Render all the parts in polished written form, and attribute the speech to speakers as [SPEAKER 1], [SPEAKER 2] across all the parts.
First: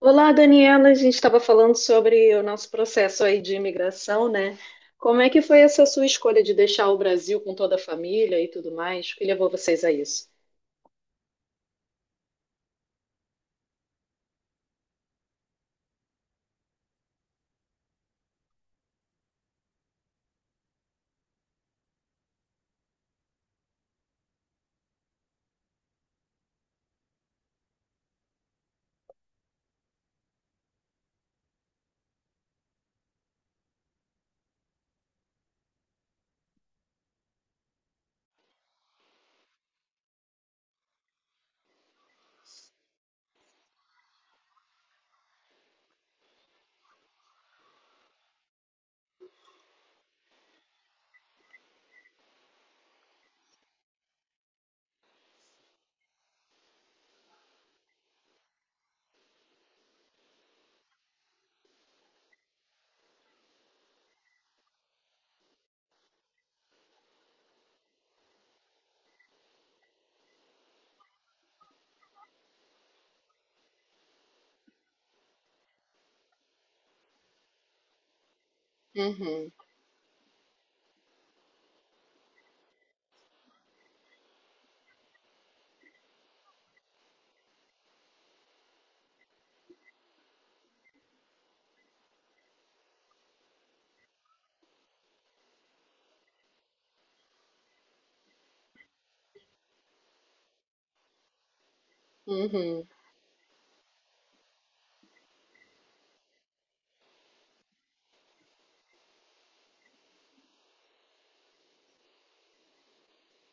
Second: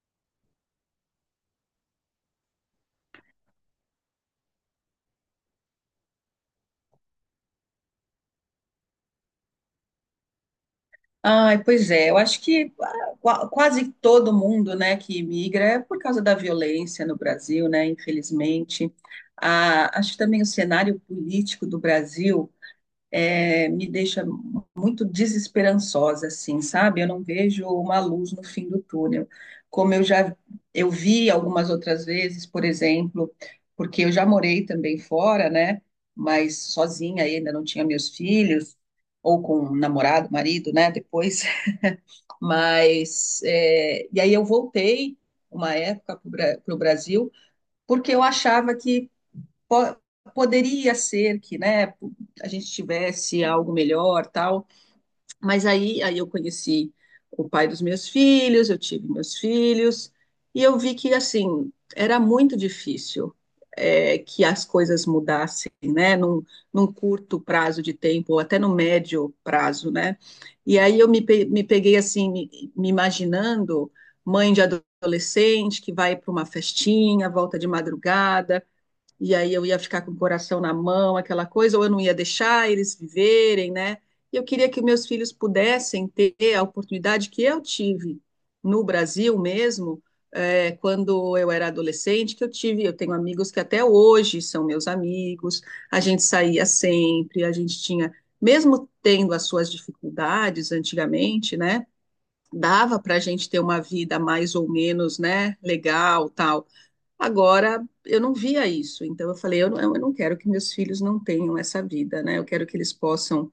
[SPEAKER 1] Olá, Daniela. A gente estava falando sobre o nosso processo aí de imigração, né? Como é que foi essa sua escolha de deixar o Brasil com toda a família e tudo mais? O que levou vocês a isso?
[SPEAKER 2] Ai, pois é, eu acho que quase todo mundo, né, que imigra é por causa da violência no Brasil, né, infelizmente. Ah, acho que também o cenário político do Brasil me deixa muito desesperançosa, assim, sabe? Eu não vejo uma luz no fim do túnel, como eu vi algumas outras vezes, por exemplo, porque eu já morei também fora, né, mas sozinha ainda não tinha meus filhos, ou com um namorado, marido, né, depois. Mas, é, e aí eu voltei uma época para o Brasil, porque eu achava que po poderia ser que, né, a gente tivesse algo melhor, tal, mas aí eu conheci o pai dos meus filhos, eu tive meus filhos, e eu vi que, assim, era muito difícil, é, que as coisas mudassem, né, num curto prazo de tempo, ou até no médio prazo, né. E aí eu me peguei, assim, me imaginando mãe de adolescente que vai para uma festinha, volta de madrugada, e
[SPEAKER 1] Uhum,
[SPEAKER 2] aí eu ia ficar com o coração na mão, aquela coisa, ou eu não ia deixar eles viverem, né? E eu queria que meus filhos pudessem ter a oportunidade que eu tive no Brasil mesmo, é, quando eu era adolescente, que eu tive, eu tenho amigos que até hoje são meus amigos, a gente saía sempre, a gente tinha, mesmo tendo as suas dificuldades antigamente, né?
[SPEAKER 1] uhum.
[SPEAKER 2] Dava para a gente ter uma vida mais ou menos, né, legal, tal. Agora, eu não via isso, então eu falei, eu não quero que meus filhos não tenham essa vida, né? Eu quero que eles possam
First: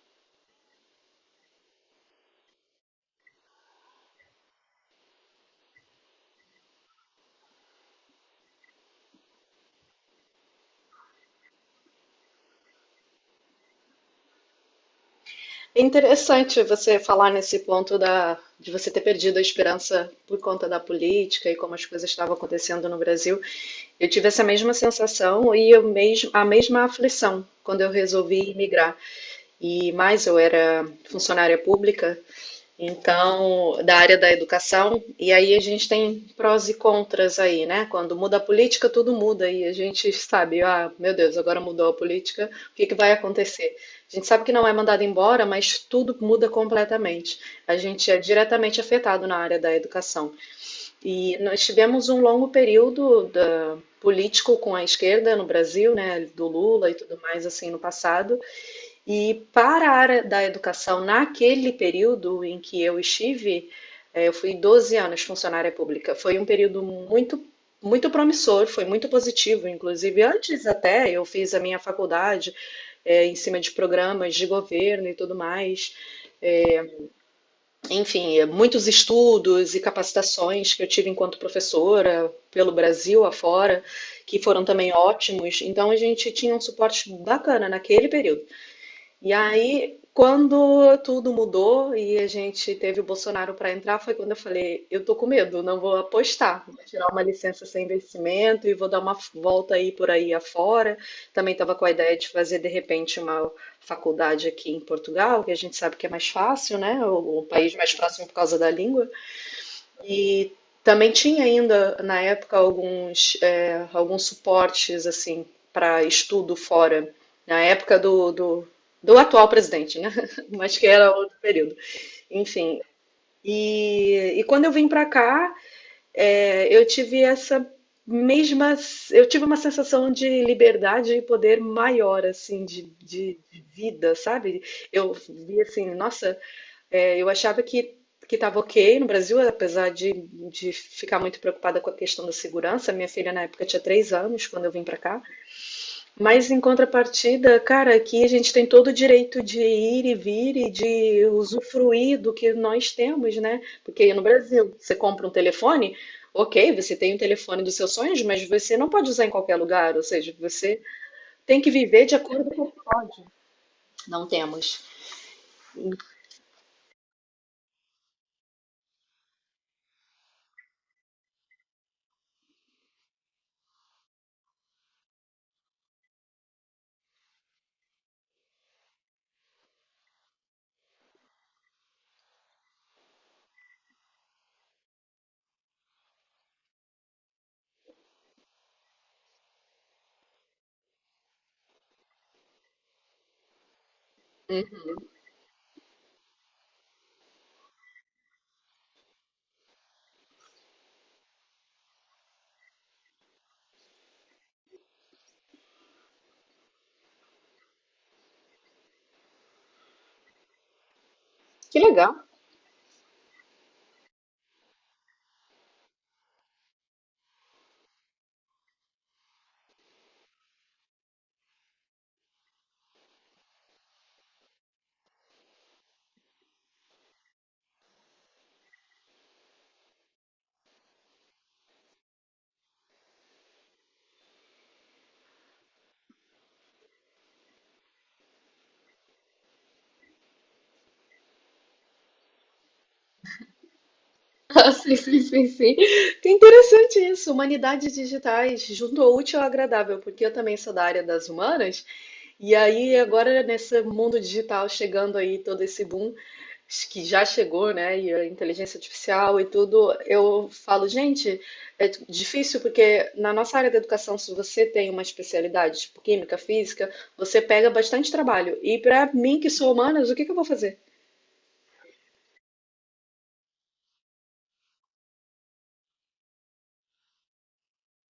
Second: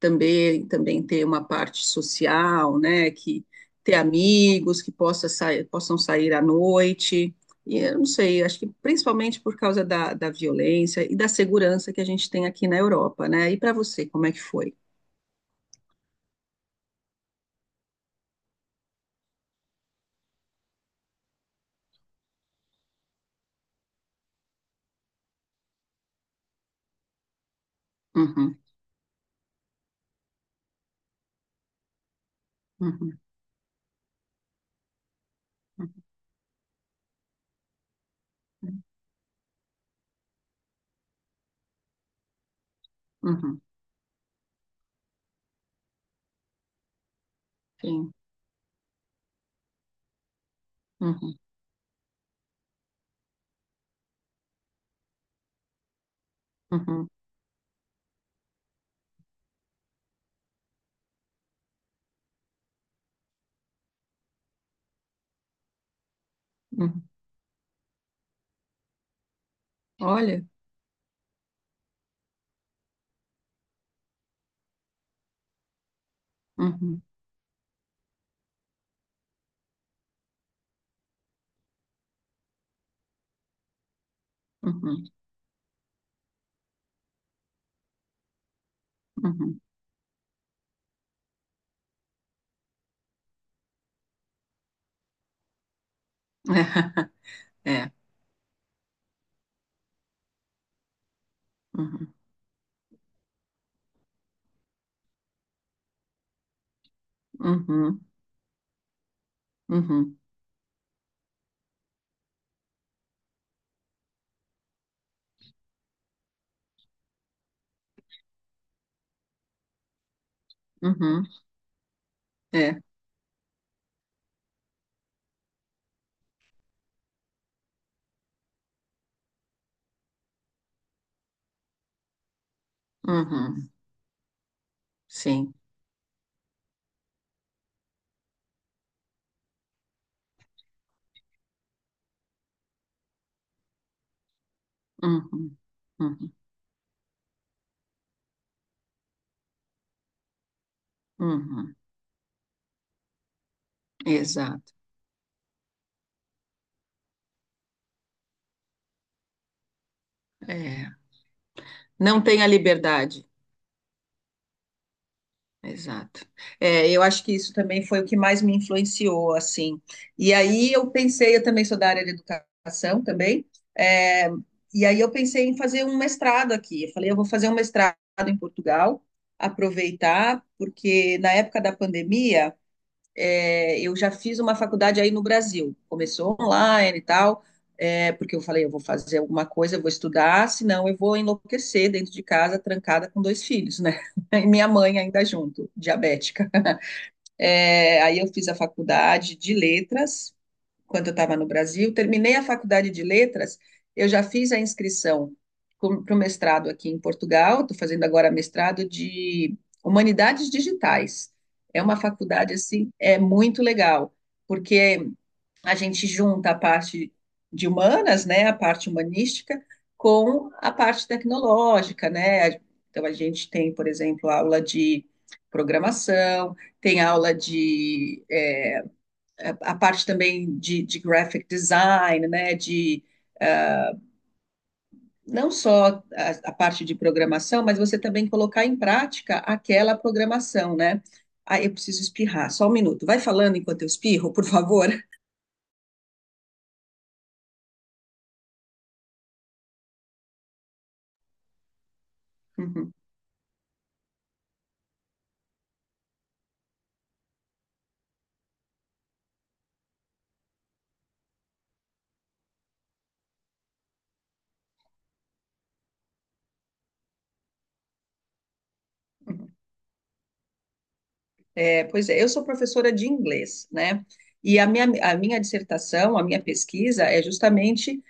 [SPEAKER 2] também ter uma parte social, né? Que ter amigos, que possa sair, possam sair à noite. E eu não sei, acho que principalmente por causa da violência e da segurança que a gente tem aqui na Europa, né? E para você, como é que foi?
[SPEAKER 1] É interessante você falar nesse ponto de você ter perdido a esperança por conta da política e como as coisas estavam acontecendo no Brasil. Eu tive essa mesma sensação e eu mesmo, a mesma aflição quando eu resolvi
[SPEAKER 2] Uhum,
[SPEAKER 1] migrar. E mais, eu era funcionária pública,
[SPEAKER 2] uhum,
[SPEAKER 1] então, da área da educação, e aí a gente tem prós e contras aí, né? Quando muda a
[SPEAKER 2] uhum,
[SPEAKER 1] política, tudo muda, e a gente sabe, ah, meu Deus, agora mudou a política, o que que vai
[SPEAKER 2] uhum,
[SPEAKER 1] acontecer? A gente sabe que não é mandado embora, mas tudo muda completamente. A gente
[SPEAKER 2] sim,
[SPEAKER 1] é diretamente afetado na área da educação. E
[SPEAKER 2] uhum,
[SPEAKER 1] nós tivemos um longo período político com a esquerda no Brasil, né? Do
[SPEAKER 2] uhum,
[SPEAKER 1] Lula e
[SPEAKER 2] uhum.
[SPEAKER 1] tudo mais assim no passado. E para a área da educação, naquele período em que eu estive, eu fui 12 anos funcionária pública. Foi um período
[SPEAKER 2] Uhum,
[SPEAKER 1] muito promissor, foi muito positivo. Inclusive,
[SPEAKER 2] olha,
[SPEAKER 1] antes até eu fiz a minha faculdade em cima de programas de governo e tudo mais.
[SPEAKER 2] uhum,
[SPEAKER 1] Enfim, muitos estudos e capacitações que eu tive enquanto professora pelo Brasil afora, que foram também
[SPEAKER 2] uhum,
[SPEAKER 1] ótimos. Então, a gente tinha um suporte bacana naquele período. E
[SPEAKER 2] uhum.
[SPEAKER 1] aí, quando tudo mudou e a gente teve o Bolsonaro para entrar, foi quando eu falei: eu tô com medo, não vou apostar, vou tirar uma licença sem
[SPEAKER 2] É.
[SPEAKER 1] vencimento e vou dar uma volta aí por aí afora. Também estava com a
[SPEAKER 2] Uhum,
[SPEAKER 1] ideia de fazer de repente uma faculdade aqui em Portugal, que a gente sabe que é mais fácil, né? O país mais
[SPEAKER 2] uhum,
[SPEAKER 1] próximo por causa da língua.
[SPEAKER 2] uhum,
[SPEAKER 1] E também tinha ainda, na época, alguns, alguns suportes assim para estudo fora, na época do atual presidente, né? Mas que era
[SPEAKER 2] uhum,
[SPEAKER 1] outro período.
[SPEAKER 2] é,
[SPEAKER 1] Enfim, e quando eu vim para cá, eu tive essa mesma, eu tive uma sensação de liberdade e poder maior, assim, de
[SPEAKER 2] uhum,
[SPEAKER 1] vida, sabe? Eu
[SPEAKER 2] sim,
[SPEAKER 1] vi assim, nossa. É, eu achava que estava ok no Brasil, apesar de ficar muito preocupada com a questão da segurança. Minha filha na época tinha 3 anos quando eu vim para cá.
[SPEAKER 2] uhum, uhum,
[SPEAKER 1] Mas em contrapartida, cara, aqui a gente tem todo o direito de ir e vir e de
[SPEAKER 2] uhum,
[SPEAKER 1] usufruir do que nós temos, né? Porque aí no
[SPEAKER 2] exato,
[SPEAKER 1] Brasil você compra um telefone, ok, você tem o telefone dos seus sonhos, mas você não pode usar em qualquer lugar. Ou seja, você
[SPEAKER 2] é,
[SPEAKER 1] tem que viver de
[SPEAKER 2] não tem
[SPEAKER 1] acordo
[SPEAKER 2] a
[SPEAKER 1] com o que pode.
[SPEAKER 2] liberdade,
[SPEAKER 1] Não temos.
[SPEAKER 2] exato. É, eu acho que isso também foi o que mais me influenciou, assim, e aí eu pensei, eu também sou da área de educação também, é, e aí eu pensei em fazer um mestrado aqui, eu falei, eu vou fazer um mestrado em Portugal, aproveitar, porque na época da pandemia, é, eu já fiz uma faculdade aí no Brasil. Começou online e tal, é, porque eu falei, eu vou fazer alguma coisa, eu vou estudar, senão eu vou enlouquecer dentro de casa, trancada com dois filhos, né? E minha
[SPEAKER 1] Uhum.
[SPEAKER 2] mãe ainda junto, diabética. É, aí eu fiz a faculdade de letras, quando eu estava no Brasil. Terminei a faculdade de letras, eu já fiz a inscrição para o mestrado aqui em Portugal, estou fazendo agora mestrado de Humanidades Digitais.
[SPEAKER 1] Que
[SPEAKER 2] É uma
[SPEAKER 1] legal.
[SPEAKER 2] faculdade, assim, é muito legal, porque a gente junta a parte de humanas, né, a parte humanística, com a parte tecnológica, né? Então, a gente tem, por exemplo, aula de programação, tem aula de a parte também de graphic design, né, de não só a parte de programação, mas você também colocar em prática aquela programação, né? Ah, eu preciso espirrar, só um minuto. Vai falando enquanto eu espirro, por
[SPEAKER 1] Ah,
[SPEAKER 2] favor.
[SPEAKER 1] sim, sim, sim, sim. Que interessante isso. Humanidades digitais, junto ao útil ao agradável, porque eu também sou da área das humanas. E aí, agora, nesse mundo digital, chegando aí todo esse boom que já chegou, né? E a inteligência artificial e tudo, eu falo, gente, é difícil porque na nossa área da educação, se você tem uma especialidade, tipo química, física, você pega bastante trabalho. E para mim, que sou humanas, o que que eu vou fazer?
[SPEAKER 2] É, pois é, eu sou professora de inglês, né? E a minha dissertação, a minha pesquisa é justamente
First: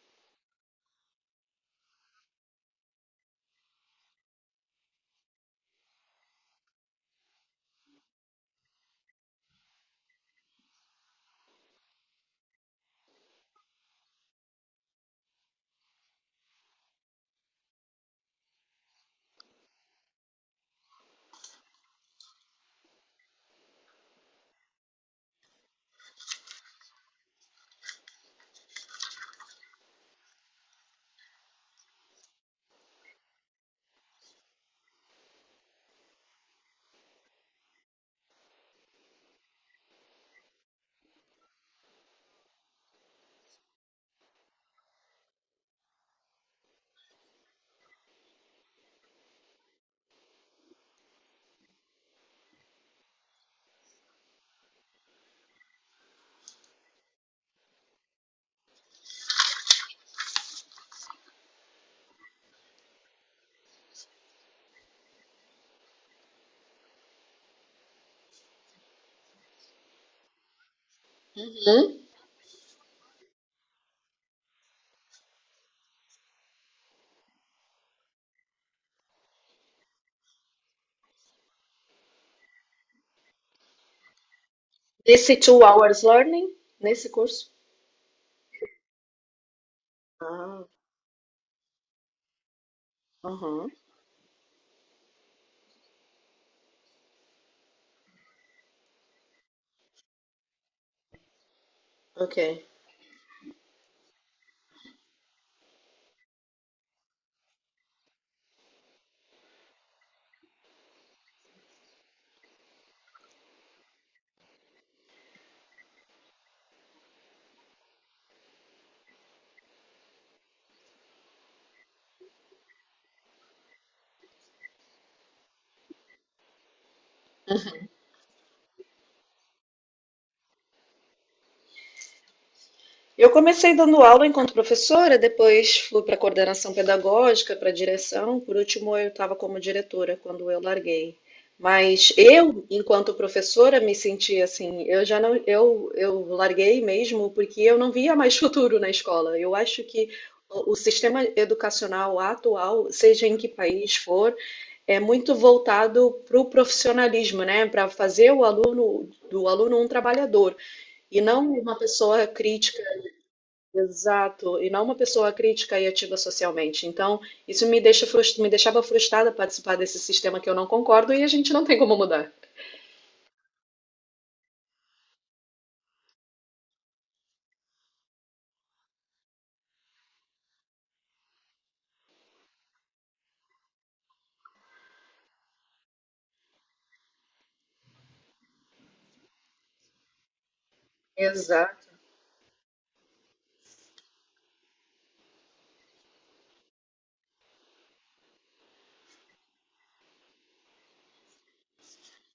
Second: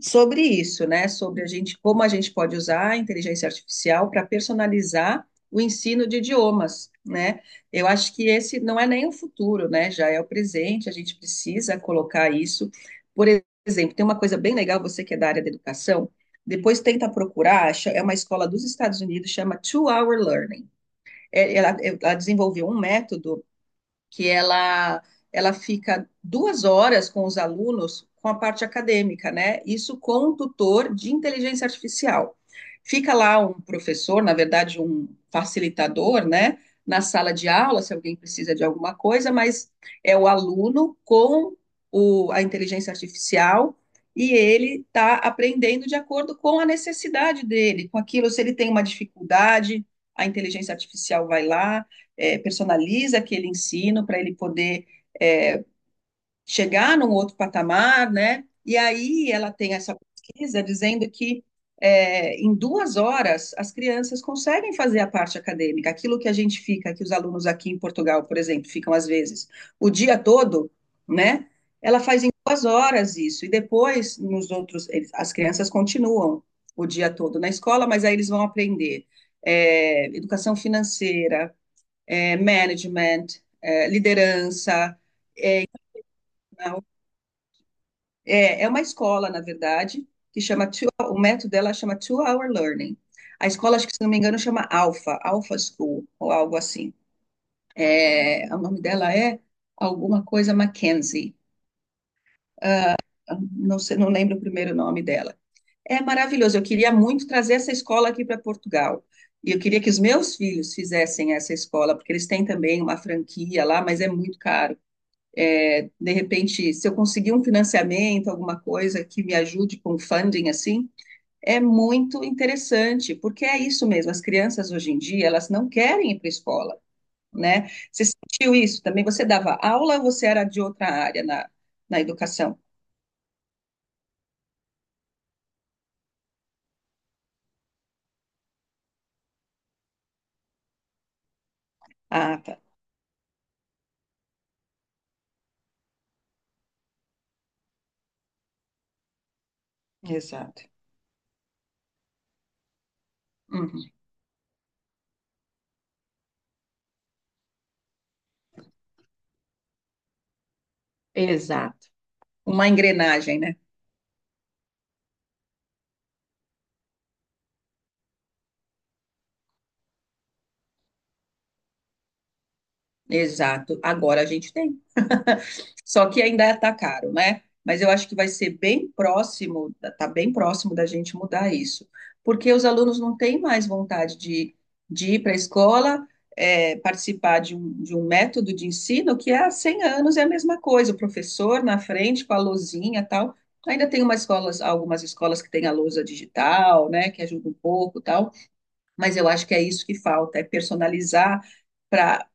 [SPEAKER 2] sobre isso, né? Sobre a gente, como a gente pode usar a inteligência artificial para personalizar o ensino de idiomas, né? Eu acho que esse não é nem o futuro, né? Já é o presente, a gente precisa colocar isso. Por exemplo, tem uma coisa bem legal, você que é da área da educação, depois tenta procurar, é uma escola dos Estados Unidos, chama Two Hour Learning. Ela desenvolveu um método que ela fica 2 horas com os alunos com a parte acadêmica, né? Isso com um tutor de inteligência artificial. Fica lá um professor, na verdade, um facilitador, né? Na sala de aula, se alguém precisa de alguma coisa, mas é o aluno com a inteligência artificial e ele está aprendendo de acordo com a necessidade dele, com aquilo, se ele tem uma dificuldade, a inteligência artificial vai lá, personaliza aquele ensino para ele poder é, chegar num outro patamar, né? E aí ela tem essa pesquisa dizendo que em duas horas as crianças conseguem fazer a parte acadêmica, aquilo que a gente fica, que os alunos aqui em Portugal, por exemplo, ficam às vezes o dia todo, né?
[SPEAKER 1] Hum?
[SPEAKER 2] Ela faz em 2 horas isso, e depois nos outros, as crianças continuam o dia todo na escola, mas aí eles vão aprender educação financeira, management, liderança.
[SPEAKER 1] Nesse two hours learning,
[SPEAKER 2] Não.
[SPEAKER 1] nesse curso?
[SPEAKER 2] É uma escola, na verdade, que chama, o método dela chama Two Hour Learning. A
[SPEAKER 1] Aham,
[SPEAKER 2] escola, acho que se não me engano, chama Alpha School, ou algo assim. É, o nome dela é alguma coisa Mackenzie.
[SPEAKER 1] ok.
[SPEAKER 2] Não sei, não lembro o primeiro nome dela. É maravilhoso. Eu queria muito trazer essa escola aqui para Portugal. E eu queria que os meus filhos fizessem essa escola, porque eles têm também uma franquia lá, mas é muito caro. De repente, se eu conseguir um financiamento, alguma coisa que me ajude com funding assim, é muito interessante, porque é isso mesmo, as crianças hoje em dia, elas não querem ir para a escola, né? Você sentiu isso também? Você dava aula ou você era de outra área na educação?
[SPEAKER 1] Eu comecei dando aula enquanto professora, depois fui para coordenação pedagógica, para direção, por último eu estava como diretora quando eu larguei. Mas
[SPEAKER 2] Ah, tá,
[SPEAKER 1] eu, enquanto professora, me senti assim, eu larguei mesmo porque eu não via mais futuro na escola. Eu acho que
[SPEAKER 2] exato.
[SPEAKER 1] o sistema educacional atual, seja em que
[SPEAKER 2] Uhum.
[SPEAKER 1] país for, é muito voltado para o profissionalismo, né? Para fazer o aluno do aluno um trabalhador. E não uma
[SPEAKER 2] Exato.
[SPEAKER 1] pessoa
[SPEAKER 2] Uma
[SPEAKER 1] crítica,
[SPEAKER 2] engrenagem, né?
[SPEAKER 1] exato, e não uma pessoa crítica e ativa socialmente. Então, isso me deixava frustrada participar desse sistema que eu não concordo e a gente não tem como mudar.
[SPEAKER 2] Exato. Agora a gente tem. Só que ainda está caro, né? Mas eu acho que vai ser bem próximo, tá bem próximo da gente mudar isso. Porque os alunos não têm mais vontade de ir para a escola, participar de um método de ensino que há 100 anos é a mesma coisa. O professor na
[SPEAKER 1] Exato.
[SPEAKER 2] frente com a lousinha e tal. Ainda tem algumas escolas que têm a lousa digital, né? Que ajuda um pouco e tal. Mas eu acho que é isso que falta, é personalizar para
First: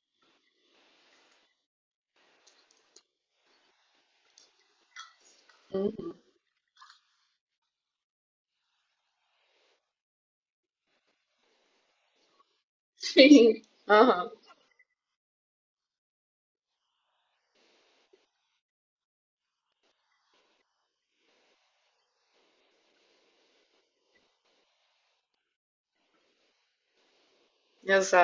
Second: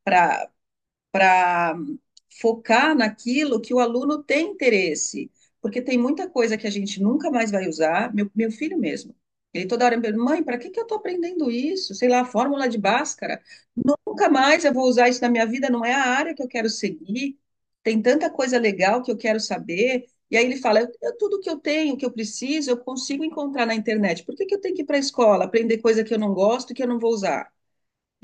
[SPEAKER 2] para focar naquilo que o aluno tem interesse, porque tem
[SPEAKER 1] Uhum.
[SPEAKER 2] muita coisa que a gente nunca mais vai usar. Meu filho mesmo, ele toda hora me pergunta, mãe, para que que eu estou aprendendo isso? Sei lá, a fórmula de Bhaskara.
[SPEAKER 1] Sim.
[SPEAKER 2] Nunca
[SPEAKER 1] Aham.
[SPEAKER 2] mais eu vou usar isso na minha vida, não é a área que eu quero seguir. Tem tanta coisa legal que eu quero saber. E aí ele fala, tudo que eu tenho, que eu preciso, eu consigo encontrar na internet. Por que que eu tenho que ir para a escola, aprender coisa que eu não gosto e que eu não vou usar?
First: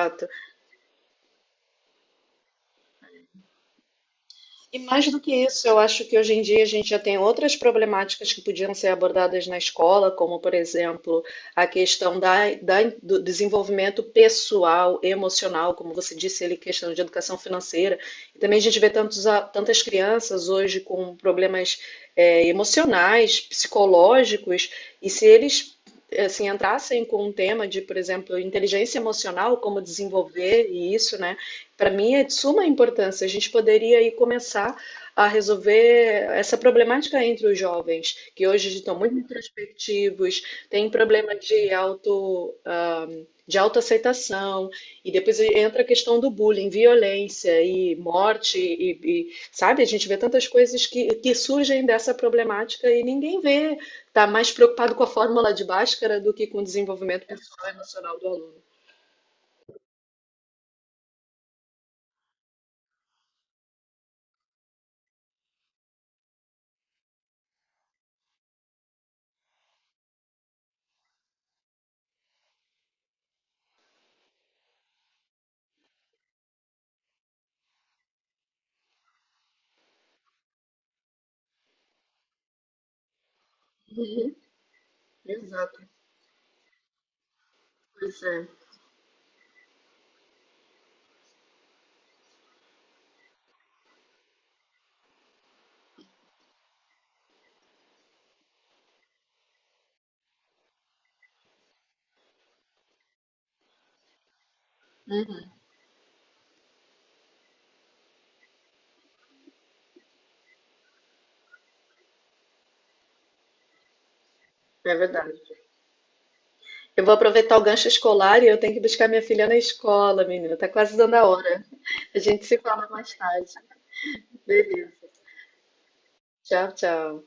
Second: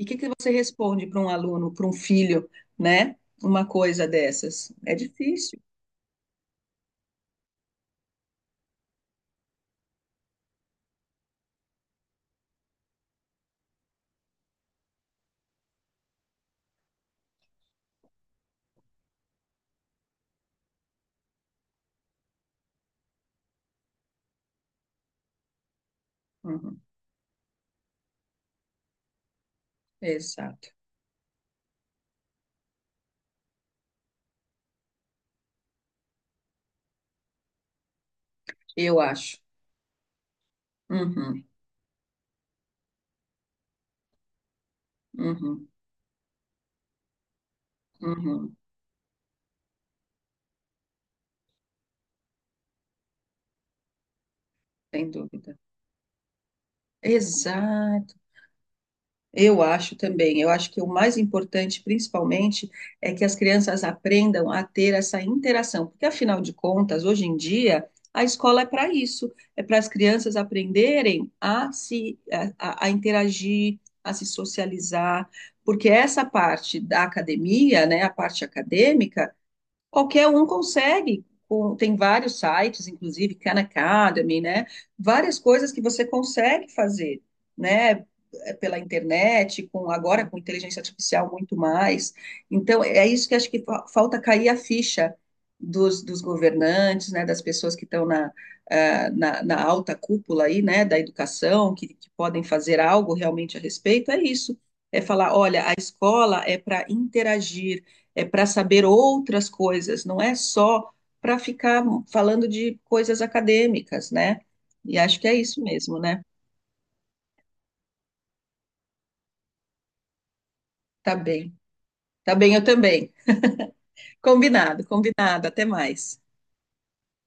[SPEAKER 2] E o que que você responde para um aluno, para um filho, né? Uma coisa dessas?
[SPEAKER 1] E
[SPEAKER 2] É
[SPEAKER 1] mais do que
[SPEAKER 2] difícil.
[SPEAKER 1] isso, eu acho que hoje em dia a gente já tem outras problemáticas que podiam ser abordadas na escola, como, por exemplo, a questão do desenvolvimento pessoal, emocional, como você disse ali, questão de educação financeira. E também a gente vê tantas crianças hoje com problemas, emocionais, psicológicos, e se eles. Assim,
[SPEAKER 2] Uhum,
[SPEAKER 1] entrassem com um tema de, por exemplo, inteligência emocional, como desenvolver
[SPEAKER 2] exato.
[SPEAKER 1] e isso, né? Para mim é de suma importância. A gente poderia aí começar a resolver essa problemática entre os jovens, que hoje estão
[SPEAKER 2] Eu
[SPEAKER 1] muito
[SPEAKER 2] acho.
[SPEAKER 1] introspectivos, têm problema
[SPEAKER 2] Uhum,
[SPEAKER 1] de de autoaceitação, e depois
[SPEAKER 2] uhum,
[SPEAKER 1] entra a questão do bullying, violência e
[SPEAKER 2] uhum,
[SPEAKER 1] morte, sabe, a gente vê tantas coisas que surgem dessa problemática e ninguém vê, está mais preocupado com a
[SPEAKER 2] sem
[SPEAKER 1] fórmula
[SPEAKER 2] dúvida.
[SPEAKER 1] de Bhaskara do que com o desenvolvimento pessoal e
[SPEAKER 2] Exato.
[SPEAKER 1] emocional do aluno.
[SPEAKER 2] Eu acho também. Eu acho que o mais importante, principalmente, é que as crianças aprendam a ter essa interação, porque afinal de contas, hoje em dia, a escola é para isso, é para as crianças aprenderem a interagir, a se socializar, porque essa parte da academia, né, a parte acadêmica. Qualquer um consegue. Tem vários sites, inclusive Khan Academy, né? Várias coisas
[SPEAKER 1] Exato,
[SPEAKER 2] que você consegue fazer, né?
[SPEAKER 1] pois é.
[SPEAKER 2] Pela internet, com agora com inteligência artificial muito mais. Então, é isso que acho que falta cair a ficha dos governantes, né? Das pessoas que estão na alta cúpula aí, né? Da educação, que podem fazer algo realmente a respeito. É isso. É falar,
[SPEAKER 1] Hum,
[SPEAKER 2] olha, a escola é para interagir, é para saber outras coisas, não é só para ficar falando de coisas acadêmicas, né?
[SPEAKER 1] É
[SPEAKER 2] E acho que
[SPEAKER 1] verdade.
[SPEAKER 2] é isso mesmo, né?
[SPEAKER 1] Eu vou aproveitar o gancho escolar e eu tenho que buscar minha filha na escola, menina. Tá quase dando
[SPEAKER 2] Tá
[SPEAKER 1] a
[SPEAKER 2] bem,
[SPEAKER 1] hora. A
[SPEAKER 2] tá
[SPEAKER 1] gente
[SPEAKER 2] bem,
[SPEAKER 1] se
[SPEAKER 2] eu
[SPEAKER 1] fala mais
[SPEAKER 2] também.
[SPEAKER 1] tarde.
[SPEAKER 2] Combinado,
[SPEAKER 1] Beleza.
[SPEAKER 2] combinado, até mais.
[SPEAKER 1] Tchau, tchau.